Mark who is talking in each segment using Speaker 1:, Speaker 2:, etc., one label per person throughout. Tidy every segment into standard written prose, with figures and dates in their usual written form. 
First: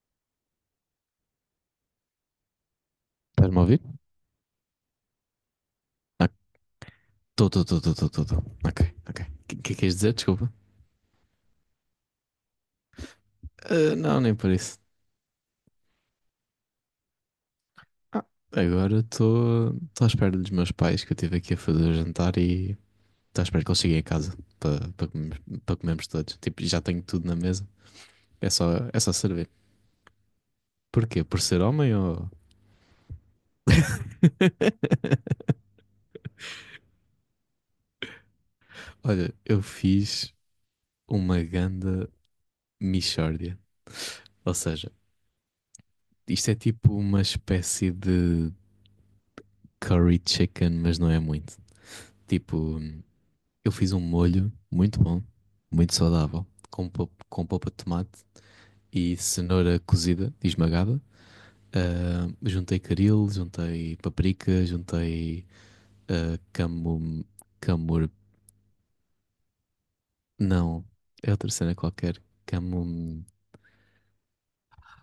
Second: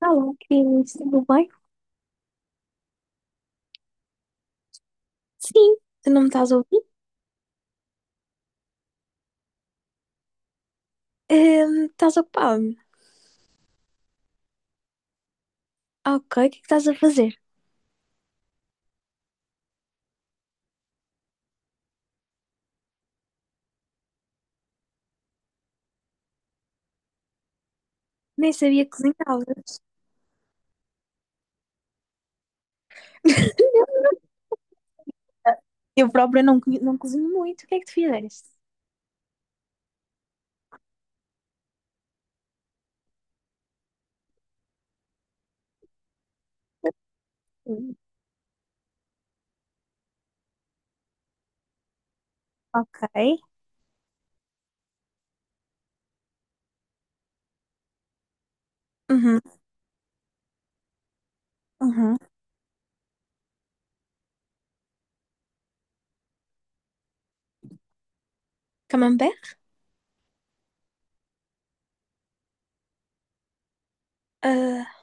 Speaker 1: Alô, Cris, tudo bem?
Speaker 2: Estás-me a ouvir?
Speaker 1: Sim, tu não me estás a ouvir?
Speaker 2: Estou, estou, estou, estou, estou. Ok, ok. O que é que queres dizer? Desculpa.
Speaker 1: Estás ocupada?
Speaker 2: Ah, não, nem por isso.
Speaker 1: Ah, ok, o que é que estás a fazer?
Speaker 2: Ah, agora estou à espera dos meus pais, que eu estive aqui a fazer o jantar, e estou à espera que eles cheguem a casa para comermos, para comermos todos. Tipo, já tenho tudo na mesa. É
Speaker 1: Nem
Speaker 2: só,
Speaker 1: sabia que
Speaker 2: é só servir.
Speaker 1: cozinhavas.
Speaker 2: Porquê? Por ser homem ou...
Speaker 1: Não, não. Eu própria não, não cozinho muito. O que é que tu fizeste?
Speaker 2: Olha, eu fiz uma ganda mixórdia. Ou seja, isto é tipo uma espécie
Speaker 1: Hum.
Speaker 2: de curry chicken, mas não é muito. Tipo,
Speaker 1: Ok.
Speaker 2: eu fiz um molho muito bom, muito saudável, com, com polpa de tomate e
Speaker 1: Uhum,
Speaker 2: cenoura cozida e esmagada.
Speaker 1: uhum.
Speaker 2: Ah, juntei caril, juntei paprika, juntei camum, camur...
Speaker 1: Camembert?
Speaker 2: Não, é outra cena qualquer. Camum...
Speaker 1: Ah,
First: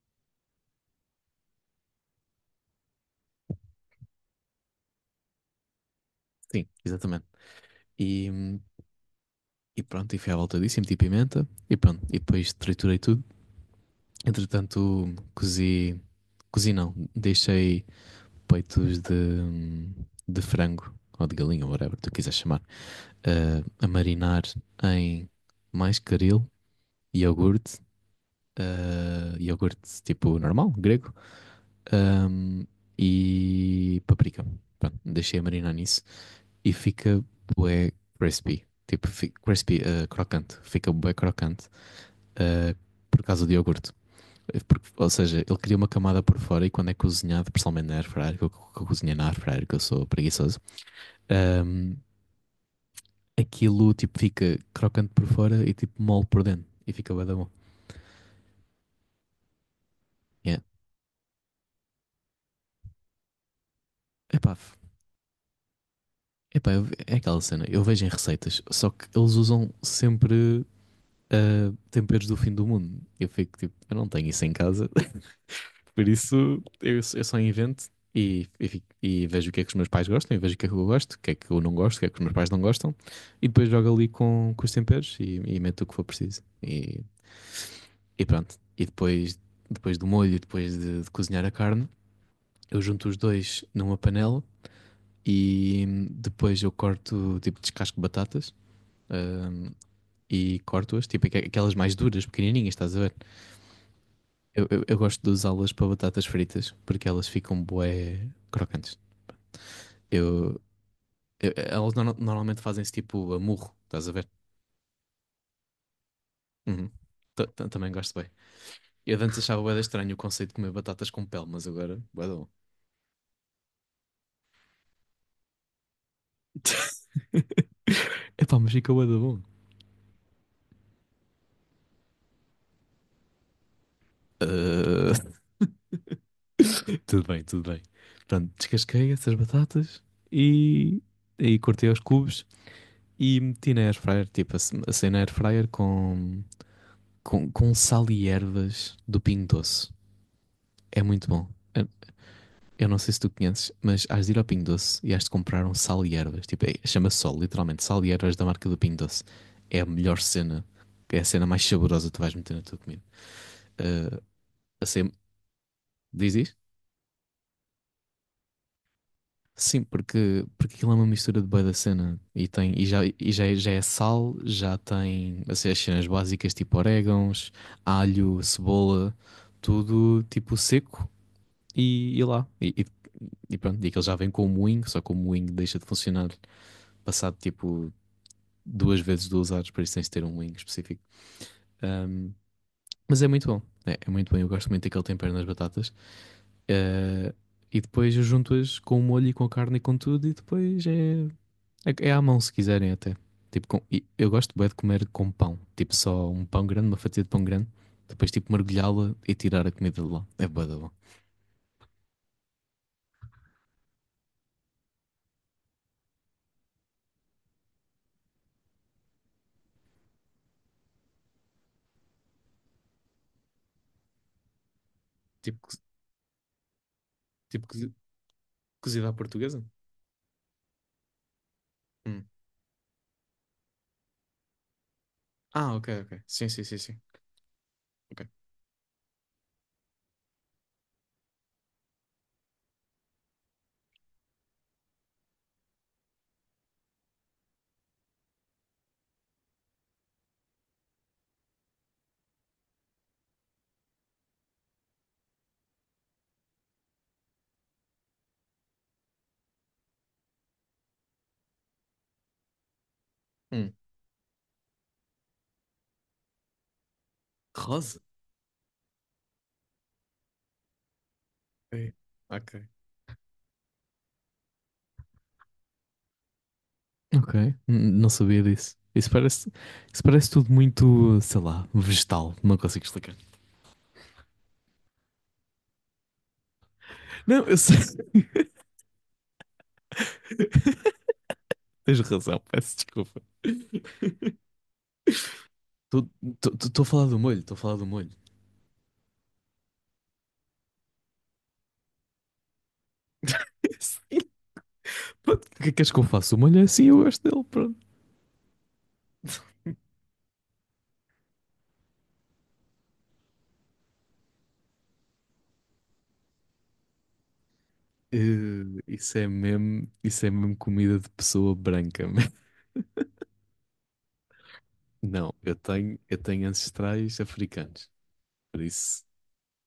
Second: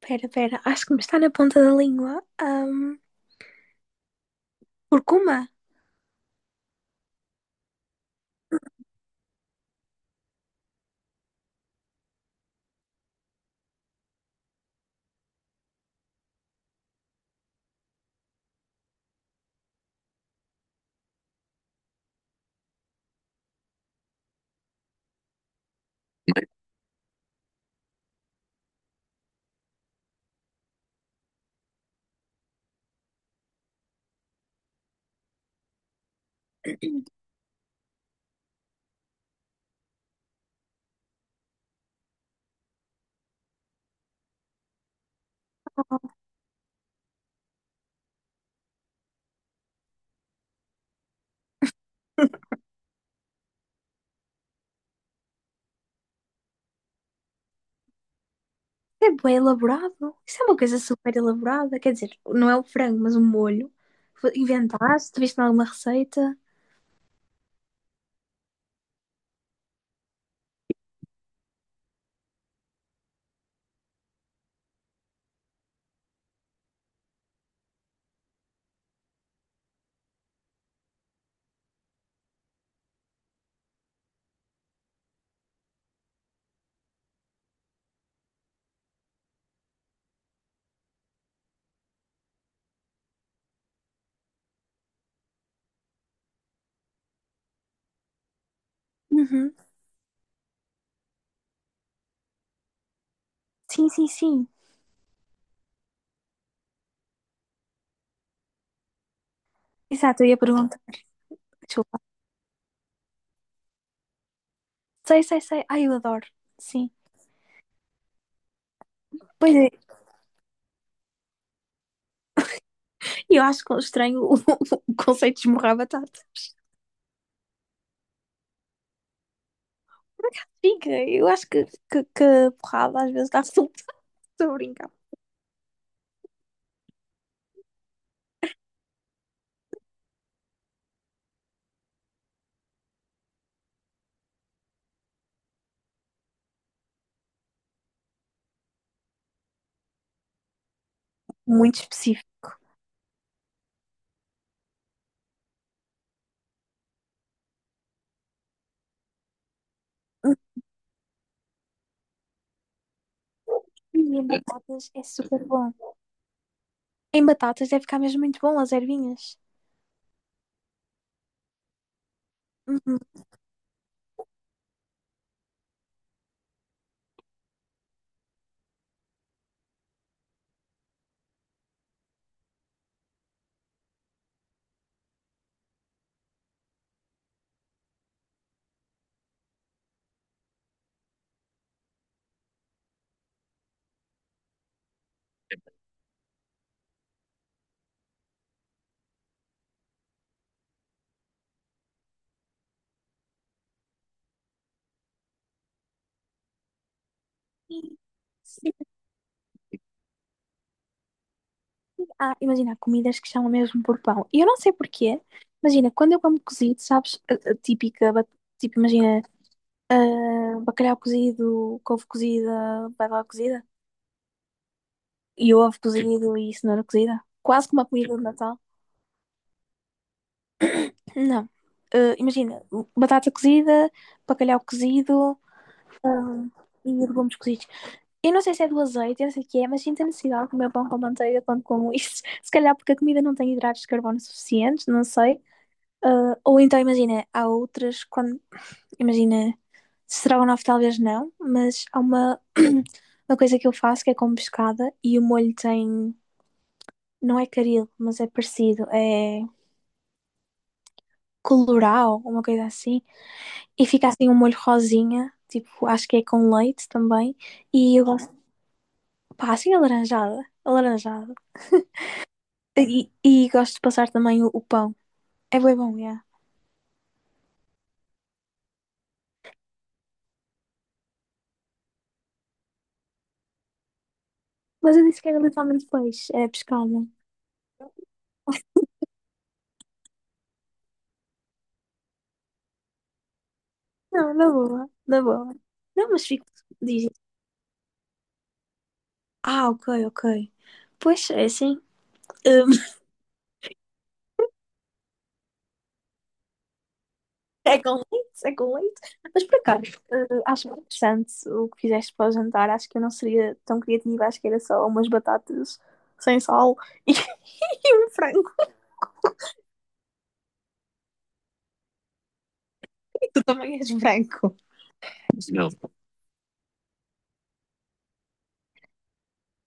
Speaker 1: pera, acho que me está na ponta da língua. Curcuma?
Speaker 2: Sim, exatamente. E, hum, e pronto, e fui à volta disso e meti pimenta e pronto. E depois triturei tudo. Entretanto, cozi... Cozi não, deixei peitos de frango ou de galinha, whatever tu quiseres chamar, a marinar em mais caril, iogurte, iogurte tipo normal, grego, ahm, e paprika. Pronto, deixei a marinar nisso e fica bué crispy. Tipo, crispy, crocante. Fica bué crocante eh, por causa do iogurte. Ou seja, ele cria uma
Speaker 1: Não.
Speaker 2: camada por fora e, quando é cozinhado, principalmente na air, que eu cozinhei na air, que eu sou preguiçoso, Ahm, aquilo tipo fica crocante por fora e tipo mole por dentro e fica bué da bom.
Speaker 1: É bem elaborado. Isso é uma
Speaker 2: Yeah.
Speaker 1: coisa super elaborada. Quer dizer, não é o frango, mas o molho.
Speaker 2: Epá, f-
Speaker 1: Inventaste? Viste em alguma receita?
Speaker 2: epá, é aquela cena, eu vejo em receitas, só que eles usam sempre temperos do fim do mundo. Eu fico tipo, eu não tenho isso em casa, por isso eu só invento e e vejo o que é que os meus pais gostam, e vejo o que é que eu gosto, o que é que eu não gosto, o que é que os meus pais não gostam, e depois jogo ali com os temperos e meto o que for preciso. E pronto. E depois, depois do molho, depois de cozinhar a carne, eu junto os dois numa panela e, depois eu corto, tipo, descasco batatas,
Speaker 1: Uhum.
Speaker 2: hum, e corto-as, tipo, aquelas mais duras, pequenininhas, estás a ver?
Speaker 1: Sim, sim, sim.
Speaker 2: Eu gosto de usá-las para batatas fritas porque elas ficam bué crocantes.
Speaker 1: Exato, eu ia
Speaker 2: Eu,
Speaker 1: perguntar.
Speaker 2: elas
Speaker 1: Desculpa.
Speaker 2: normalmente fazem-se tipo a murro, estás a ver?
Speaker 1: Sei, sei, sei. Ai, eu adoro.
Speaker 2: Uhum.
Speaker 1: Sim.
Speaker 2: Também gosto bem. Eu antes
Speaker 1: Pois
Speaker 2: achava
Speaker 1: é.
Speaker 2: bué da estranho o conceito de comer batatas com pele, mas agora, bué da bom.
Speaker 1: E eu acho que estranho o conceito de esmurrar a batata.
Speaker 2: Epá, mas fica bué da bom.
Speaker 1: Por acaso fica. Eu acho que a porrada às vezes dá resultado. Estou a brincar.
Speaker 2: Ah, tudo bem, tudo bem. Pronto, descasquei essas batatas e aí cortei aos cubos e meti na airfryer, tipo, assei na airfryer com sal e ervas do Pingo Doce. É muito bom.
Speaker 1: Muito específico.
Speaker 2: Eu não sei se tu conheces, mas has de ir ao Pingo Doce e has de comprar um sal e ervas. Tipo, chama-se só, literalmente, sal e ervas da marca do Pingo Doce. É a melhor
Speaker 1: Hum.
Speaker 2: cena, é a cena mais saborosa que tu vais meter na tua comida.
Speaker 1: E
Speaker 2: Ah,
Speaker 1: em batatas é
Speaker 2: assei,
Speaker 1: super bom.
Speaker 2: diz, diz?
Speaker 1: Em batatas deve ficar mesmo muito bom, as ervinhas.
Speaker 2: Sim, porque, porque aquilo é uma mistura de bué da cena e, tem, e,
Speaker 1: Uhum.
Speaker 2: já, e já, já é sal, já tem assim, as cenas básicas tipo orégãos, alho, cebola, tudo tipo seco e lá. E pronto, e aquilo já vem com o moinho, só que o moinho deixa de funcionar passado tipo duas vezes 2 horas, por isso tens de ter um moinho específico. Ahm, mas é muito bom, é, é muito bom, eu gosto muito daquele tempero nas batatas. Eh, e depois eu junto-as com o molho e com a carne e com tudo, e depois é. É, é à mão, se quiserem até. Tipo, e eu gosto bem de comer com pão. Tipo, só um pão grande, uma fatia de pão grande.
Speaker 1: Sim.
Speaker 2: Depois, tipo,
Speaker 1: Sim.
Speaker 2: mergulhá-la e tirar a comida de lá. É bué da bom.
Speaker 1: Ah, imagina, há comidas que chamam mesmo por pão. E eu não sei porquê. Imagina, quando eu como cozido, sabes, a típica, tipo, imagina, ah, bacalhau cozido, couve cozida, batata cozida, e
Speaker 2: Tipo,
Speaker 1: ovo cozido e cenoura cozida.
Speaker 2: tipo
Speaker 1: Quase como uma
Speaker 2: cozi-
Speaker 1: comida de Natal.
Speaker 2: cozida à portuguesa?
Speaker 1: Não. Ah,
Speaker 2: Hum.
Speaker 1: imagina, batata cozida, bacalhau cozido,
Speaker 2: Ah, ok, ok. Sim, sim, sim,
Speaker 1: e
Speaker 2: sim.
Speaker 1: legumes cozidos.
Speaker 2: Ok.
Speaker 1: Eu não sei se é do azeite, eu não sei o que é, mas sinto a necessidade de comer pão com manteiga quando como isso. Se calhar porque a comida não tem hidratos de carbono suficientes, não sei. Ah, ou então, imagina, há outras, quando, imagina, estrogonofe talvez não, mas há uma, uma coisa que eu faço que é com pescada e o molho tem, não é caril, mas é parecido, é colorau, uma coisa assim,
Speaker 2: Hum.
Speaker 1: e fica assim um molho rosinha, tipo, acho que é com leite também, e
Speaker 2: Rosa?
Speaker 1: eu gosto, pá, assim alaranjada, alaranjada.
Speaker 2: É. Ok.
Speaker 1: E gosto de passar também o pão. É bem bom, é.
Speaker 2: Ok, não sabia disso. Isso parece tudo muito, sei lá, vegetal. Não consigo explicar.
Speaker 1: Mas eu disse que era literalmente peixe, é pescada.
Speaker 2: Não, eu sei. Tens razão, peço desculpa.
Speaker 1: Não, na boa, na boa. Não, mas fico.
Speaker 2: Estou a falar
Speaker 1: Dizem.
Speaker 2: do molho, estou a falar do molho.
Speaker 1: Ah, ok, ok. Pois é assim. Hum.
Speaker 2: Sim, pronto. O que é que és que eu faço? Uma olha assim, eu gosto dele, pronto.
Speaker 1: É com leite, é com leite. Mas por acaso, acho bem interessante o que fizeste para o jantar. Acho que eu não seria tão criativa, acho que era só umas batatas sem sal e um frango.
Speaker 2: Isso é mesmo comida de pessoa branca. man.
Speaker 1: Tu também és branco.
Speaker 2: Não,
Speaker 1: Não.
Speaker 2: eu tenho ancestrais africanos, por isso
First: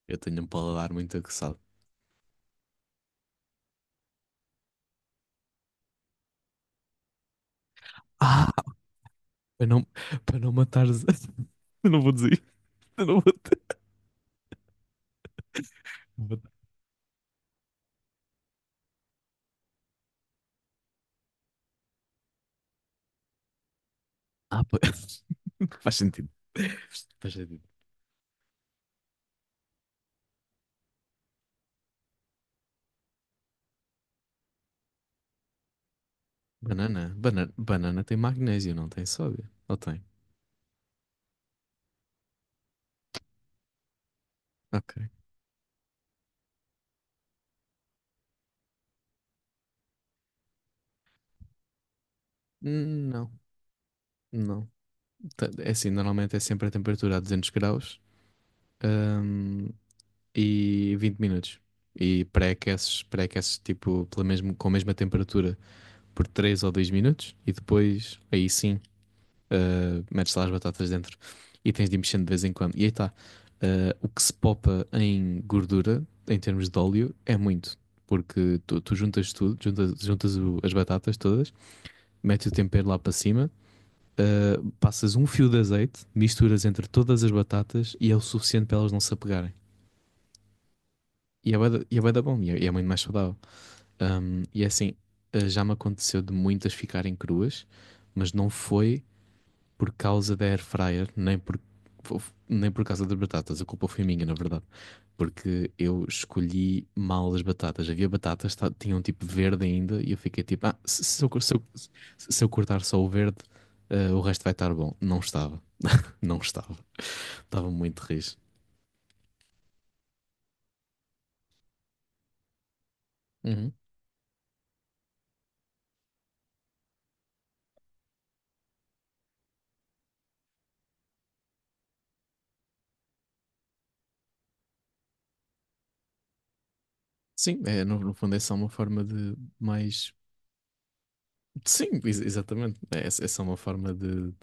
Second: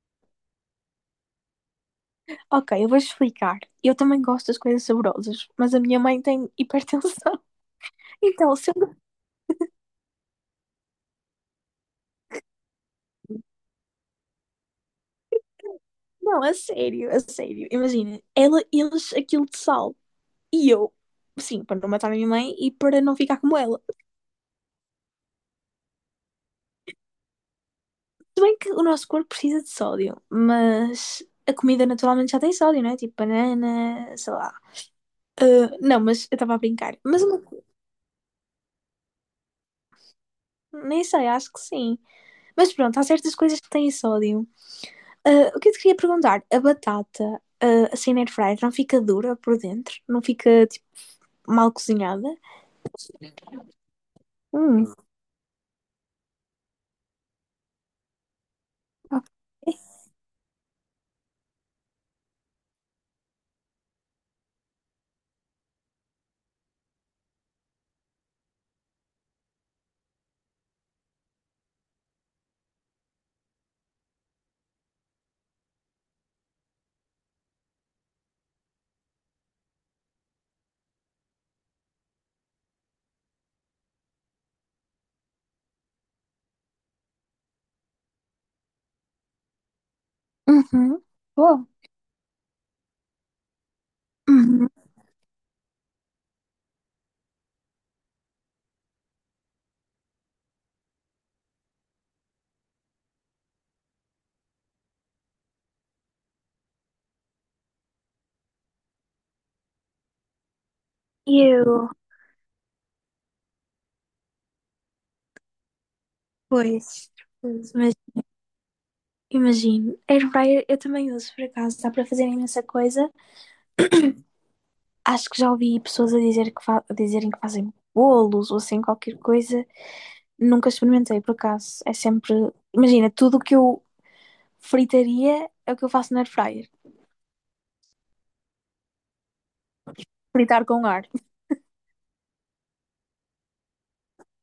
Speaker 2: eu tenho um paladar muito aguçado.
Speaker 1: Ok, eu vou explicar. Eu também gosto das coisas saborosas, mas a minha mãe tem hipertensão.
Speaker 2: Ah,
Speaker 1: Então, sendo...
Speaker 2: para não, para não matar. Eu não vou dizer isto, eu não vou dizer. Vou...
Speaker 1: Não, é sério, é sério. Imagina, ela, eles aquilo de sal. E eu, sim, para não matar a minha mãe e para não ficar como ela.
Speaker 2: Ah, pa- Faz sentido. Faz sentido.
Speaker 1: Se bem que o nosso corpo precisa de sódio, mas a comida naturalmente já tem sódio, não é? Tipo banana, sei lá. Ah, não, mas eu estava a brincar.
Speaker 2: Banana,
Speaker 1: Mas
Speaker 2: banana, banana tem magnésio, não tem sódio? Ou tem?
Speaker 1: nem sei, acho que sim. Mas pronto, há certas coisas que têm sódio.
Speaker 2: Ok.
Speaker 1: Ah, o que eu te queria perguntar? A batata, ah, assim na air fryer, não fica dura por dentro? Não fica, tipo, mal cozinhada?
Speaker 2: Não, não.
Speaker 1: Hum,
Speaker 2: É assim, normalmente é sempre a temperatura a 200 graus, hum,
Speaker 1: ok.
Speaker 2: e 20 minutos. E pré-aqueces tipo pela mesmo, com a mesma temperatura por 3 ou 2 minutos, e depois aí sim, metes lá as batatas dentro e tens de ir mexendo de vez em quando. E aí está. O que se popa em gordura, em termos de óleo, é muito. Porque tu, tu juntas tudo, juntas, juntas as batatas todas, metes o tempero lá para cima, passas um fio de azeite, misturas entre todas as batatas e é o suficiente para elas não se apegarem.
Speaker 1: Uhum.
Speaker 2: E é
Speaker 1: Boa.
Speaker 2: bué da bom, e é muito mais saudável. E é
Speaker 1: Uhum.
Speaker 2: assim, já me aconteceu de muitas ficarem cruas, mas não foi por causa da air fryer, nem por, nem por causa das batatas. A culpa foi minha, na verdade. Porque eu escolhi mal as batatas. Havia batatas que tinham um tipo verde ainda e eu fiquei tipo, ah, se eu...
Speaker 1: Eu,
Speaker 2: Se eu cortar só o verde, o resto vai estar bom. Não estava, não estava.
Speaker 1: pois,
Speaker 2: Estava
Speaker 1: pois, mas
Speaker 2: muito riso...
Speaker 1: imagino. Air fryer eu também uso, por acaso, dá para fazer imensa coisa.
Speaker 2: Uhum.
Speaker 1: Acho que já ouvi pessoas a dizer que a dizerem que fazem bolos ou assim qualquer coisa. Nunca experimentei, por acaso. É sempre, imagina, tudo o que eu fritaria é o que eu faço na air fryer.
Speaker 2: Sim, é, no, no fundo é só uma forma de mais.
Speaker 1: Fritar com ar.
Speaker 2: Sim, exatamente. É, é só uma forma de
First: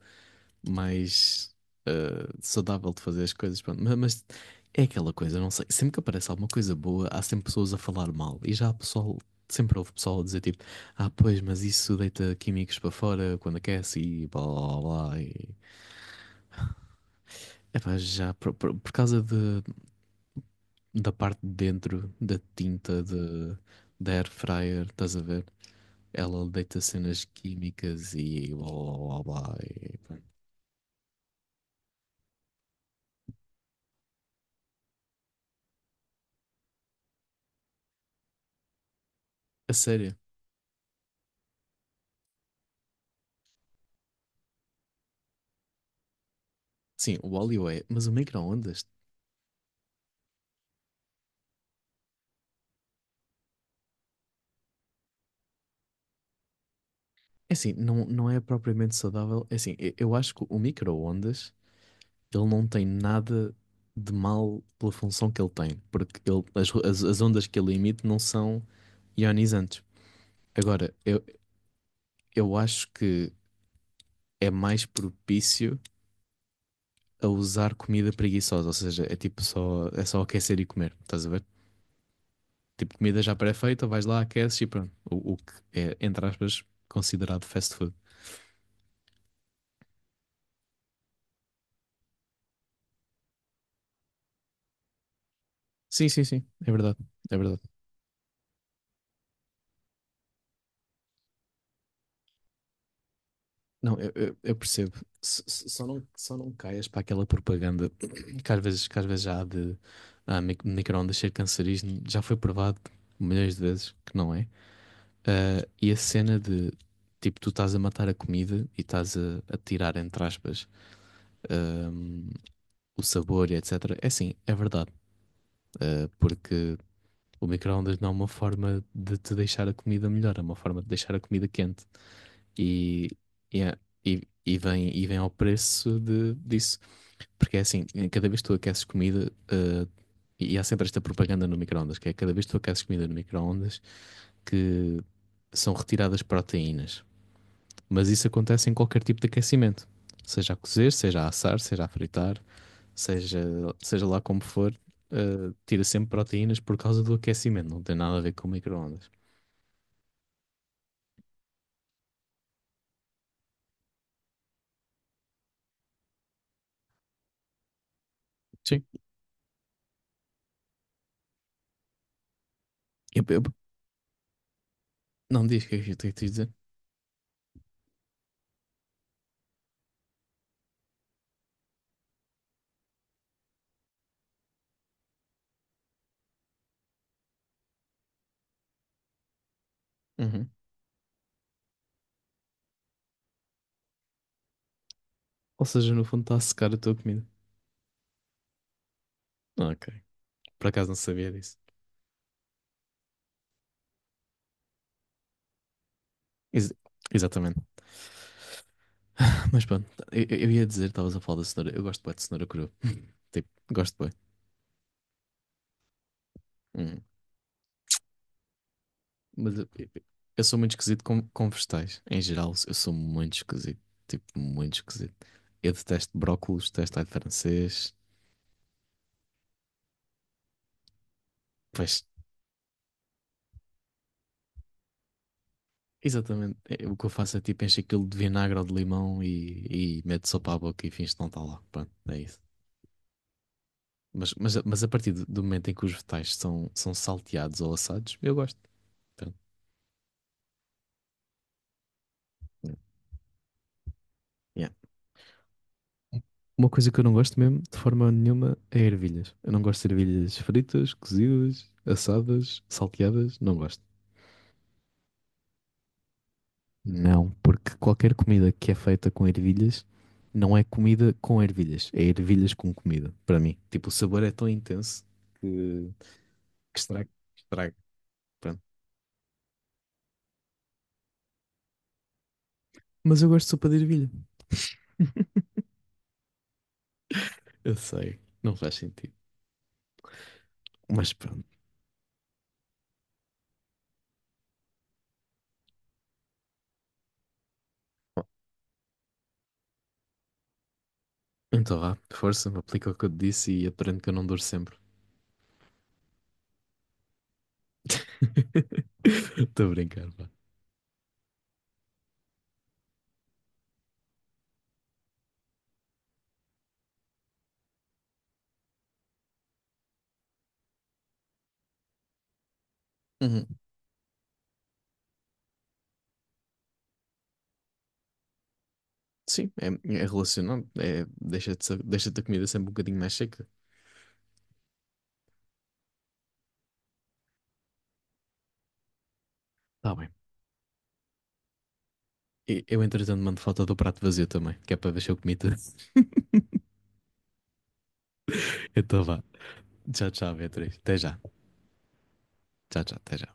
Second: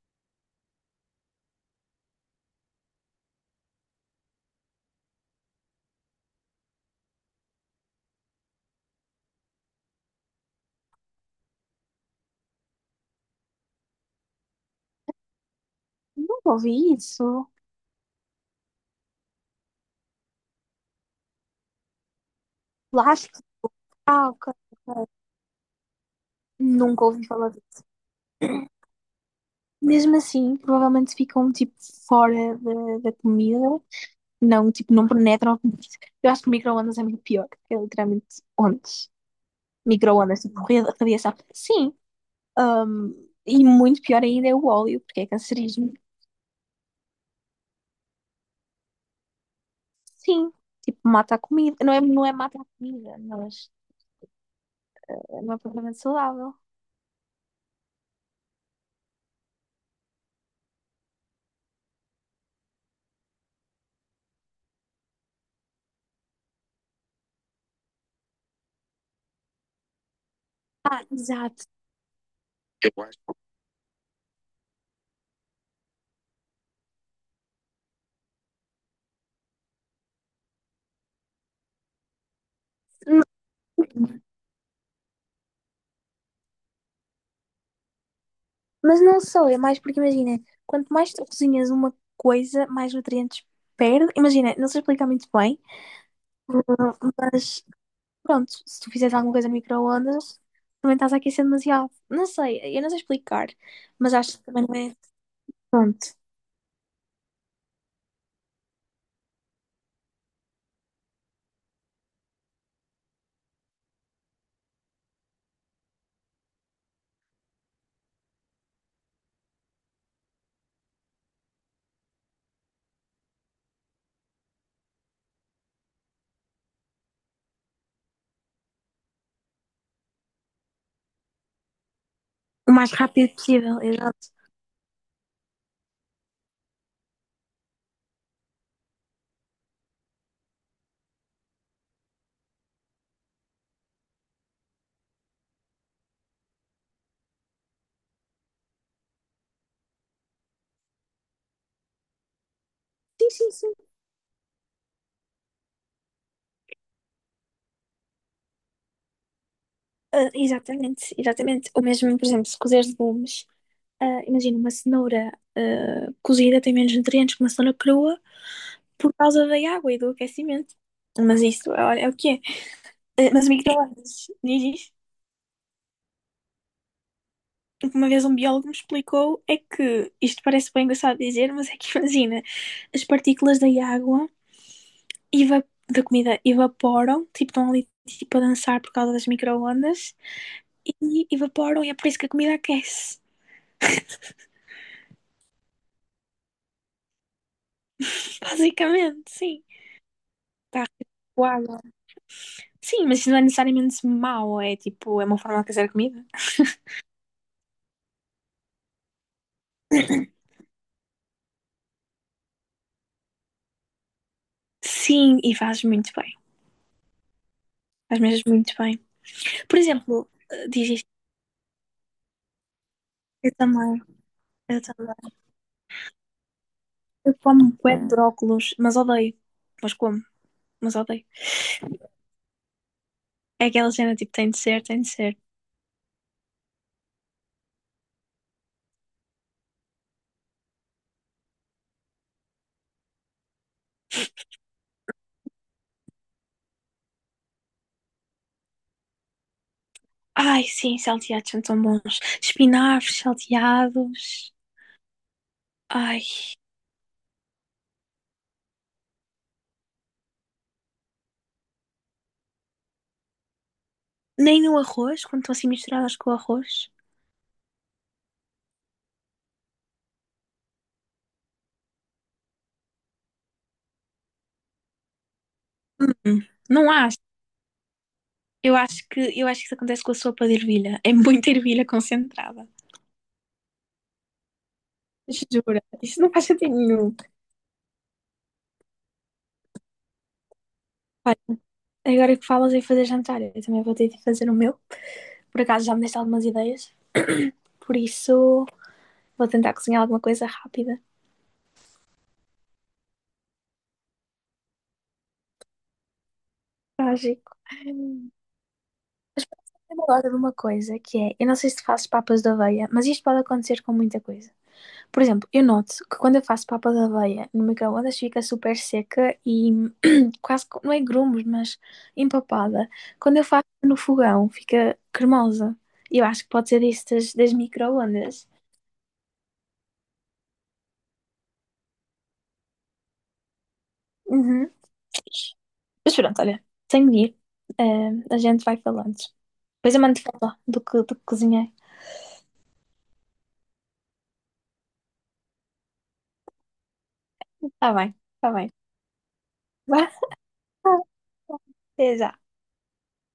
Speaker 2: mais, eh, saudável de fazer as coisas. Pronto. Mas, é aquela coisa, não sei. Sempre que aparece alguma coisa boa, há sempre pessoas a falar mal. E já há pessoal, sempre houve pessoal a dizer tipo, ah, pois, mas isso deita químicos para fora quando aquece e blá blá blá. E...
Speaker 1: Nunca ouvi isso.
Speaker 2: Epá, já por causa de, da parte de dentro da tinta
Speaker 1: Lá está.
Speaker 2: de, da air
Speaker 1: Ah, ok.
Speaker 2: fryer,
Speaker 1: Ok.
Speaker 2: estás a ver? Ela deita
Speaker 1: Nunca
Speaker 2: cenas
Speaker 1: ouvi falar disso.
Speaker 2: químicas e blá blá blá blá. E
Speaker 1: Mesmo
Speaker 2: pronto.
Speaker 1: assim, provavelmente ficam tipo fora da comida. Não, tipo, não penetra. Comida. Eu acho que micro-ondas é muito pior. É literalmente ondas.
Speaker 2: A sério.
Speaker 1: Micro-ondas, tipo, radiação. Sim. ahm, e muito pior ainda é o óleo, porque é cancerígeno.
Speaker 2: Sim, o óleo é, mas o micro-ondas,
Speaker 1: Sim. Tipo, mata a comida. Não é, não é mata a comida, mas não é propriamente saudável.
Speaker 2: é assim, não, não é propriamente saudável. É assim, eu acho que o micro-ondas, ele não tem nada de mal pela função que ele tem, porque ele, as ondas que ele emite não são ionizantes. Agora,
Speaker 1: Ah, exato.
Speaker 2: eu acho que é mais propício a usar comida preguiçosa, ou seja, é tipo só, é só aquecer e comer, estás a ver? Tipo, comida
Speaker 1: N-
Speaker 2: já pré-feita, vais lá, aqueces e pronto. O que é, entre aspas, considerado fast food.
Speaker 1: Mas não só, é mais porque imagina, quanto mais tu cozinhas uma coisa, mais nutrientes perde. Imagina, não sei explicar muito bem,
Speaker 2: Sim, sim, sim. É verdade. É verdade.
Speaker 1: mas pronto, se tu fizeres alguma coisa no micro-ondas, também estás a aquecer demasiado. Não sei, eu não sei explicar,
Speaker 2: Não,
Speaker 1: mas acho que
Speaker 2: eu
Speaker 1: também não
Speaker 2: percebo.
Speaker 1: é. Pronto,
Speaker 2: Só não caias para aquela propaganda que às vezes já há de micro-ondas ser cancerígeno. Já foi provado milhões de vezes que não é. Ah, e a cena de tipo, tu estás a matar a comida e estás a tirar, entre aspas, ahm, o sabor e etc. É assim, é verdade. Porque o micro-ondas não é uma forma de te deixar a comida melhor, é uma forma de deixar a comida quente.
Speaker 1: o mais
Speaker 2: E,
Speaker 1: rápido
Speaker 2: e,
Speaker 1: possível,
Speaker 2: é-
Speaker 1: exato.
Speaker 2: e vem ao preço de, disso. Porque é assim, cada vez que tu aqueces comida, e há sempre esta propaganda no micro-ondas, que é cada vez que tu aqueces comida no micro-ondas, que são retiradas proteínas. Mas isso acontece em qualquer tipo de aquecimento. Seja a cozer, seja a assar, seja a fritar,
Speaker 1: Sim,
Speaker 2: seja,
Speaker 1: sim, sim.
Speaker 2: seja lá como for, tira sempre proteínas por causa do aquecimento, não tem nada a ver com micro-ondas.
Speaker 1: Ah, exatamente, exatamente. Ou mesmo, por exemplo, se cozeres legumes, ah, imagina uma cenoura ah, cozida tem menos nutrientes que uma cenoura crua
Speaker 2: Sim.
Speaker 1: por causa da água e do aquecimento. Mas isso, olha, é o que é.
Speaker 2: Eu-
Speaker 1: Ah,
Speaker 2: eu-
Speaker 1: mas o micro-ondas, diz
Speaker 2: não diz o que é que eu tenho que te dizer.
Speaker 1: o que uma vez um biólogo me explicou é que, isto parece bem engraçado dizer, mas é que imagina, as partículas da água, eva- da comida, evaporam, tipo, estão ali tipo, a dançar por causa das microondas,
Speaker 2: Uhum.
Speaker 1: e evaporam, e é por isso que a comida aquece.
Speaker 2: Ou seja, no fundo está a secar a tua comida.
Speaker 1: Basicamente, sim.
Speaker 2: Ah, ok. Por
Speaker 1: Tá,
Speaker 2: acaso não sabia
Speaker 1: tipo,
Speaker 2: disso.
Speaker 1: água. Sim, mas isso não é necessariamente mau, é tipo, é uma forma de aquecer a comida.
Speaker 2: Ex- exatamente. Mas pronto, ia dizer, estavas a falar da cenoura. Eu gosto bem de cenoura crua. Tipo, gosto bem.
Speaker 1: Sim, e faz muito bem.
Speaker 2: Hum.
Speaker 1: Faz mesmo muito bem.
Speaker 2: Mas
Speaker 1: Por exemplo,
Speaker 2: eu sou muito
Speaker 1: diz
Speaker 2: esquisito
Speaker 1: isto.
Speaker 2: com vegetais. Em geral, eu sou muito
Speaker 1: Eu
Speaker 2: esquisito.
Speaker 1: também,
Speaker 2: Tipo, muito
Speaker 1: eu
Speaker 2: esquisito.
Speaker 1: também.
Speaker 2: Eu detesto brócolos, detesto alho
Speaker 1: Eu como
Speaker 2: francês.
Speaker 1: bué de hum, brócolos, mas odeio. Mas como, mas odeio.
Speaker 2: Pois.
Speaker 1: É aquela cena tipo, tem de ser, tem de ser.
Speaker 2: Exatamente. É, o que eu faço é tipo encho aquilo de vinagre ou de limão e meto sopa à boca e finge que não está lá. Pronto, é isso. Mas a partir do momento em que os vegetais são, são salteados ou assados, eu gosto. Pronto.
Speaker 1: Ai, sim, salteados são tão bons. Espinafres salteados.
Speaker 2: Yeah.
Speaker 1: Ai,
Speaker 2: Uma coisa que eu não gosto mesmo, de forma nenhuma, é ervilhas. Eu não gosto de ervilhas fritas, cozidas, assadas, salteadas, não gosto.
Speaker 1: nem no arroz, quando estão assim misturadas com o arroz.
Speaker 2: Não, porque qualquer comida que é feita com ervilhas não é comida com ervilhas, é ervilhas com comida, para mim. Tipo, o sabor é tão intenso que
Speaker 1: Hum,
Speaker 2: que
Speaker 1: não
Speaker 2: estraga,
Speaker 1: acho.
Speaker 2: que estraga. Pronto.
Speaker 1: Eu acho que isso acontece com a sopa de ervilha. É muita ervilha concentrada.
Speaker 2: Mas eu gosto de sopa de ervilha.
Speaker 1: Jura, isso não faz sentido nenhum.
Speaker 2: Eu sei, não faz sentido. Mas pronto.
Speaker 1: Olha, agora que falas em fazer jantar, eu também vou ter de fazer o meu. Por acaso já me deste algumas ideias, por
Speaker 2: Bom.
Speaker 1: isso vou tentar cozinhar alguma coisa rápida.
Speaker 2: Então vá, força, aplica o que eu te disse e aprende que eu não duro sempre.
Speaker 1: Trágico. Mas
Speaker 2: Estou a
Speaker 1: eu
Speaker 2: brincar, pá.
Speaker 1: gosto de uma coisa que é, eu não sei se tu fazes papas de aveia, mas isto pode acontecer com muita coisa. Por exemplo, eu noto que quando eu faço papa de aveia no micro-ondas fica super seca e quase, não é grumos, mas empapada. Quando eu
Speaker 2: Uhum.
Speaker 1: faço no fogão fica cremosa. E eu acho que pode ser isso das micro-ondas.
Speaker 2: Sim, é, é relacionado. É, deixa-te a comida sempre um bocadinho mais seca.
Speaker 1: Uhum. Mas pronto, olha, tenho de ir. Eh, a gente vai falando.
Speaker 2: Tá
Speaker 1: Depois eu
Speaker 2: bem.
Speaker 1: mando foto do que cozinhei.
Speaker 2: Eu, entretanto, mando foto do prato vazio também, que é para ver se eu comi tudo.
Speaker 1: Tá bem, tá bem.
Speaker 2: Então vá. Tchau,
Speaker 1: Vá.
Speaker 2: tchau, Beatriz. Até já.
Speaker 1: Certeza.
Speaker 2: Tchau, tchau, até já.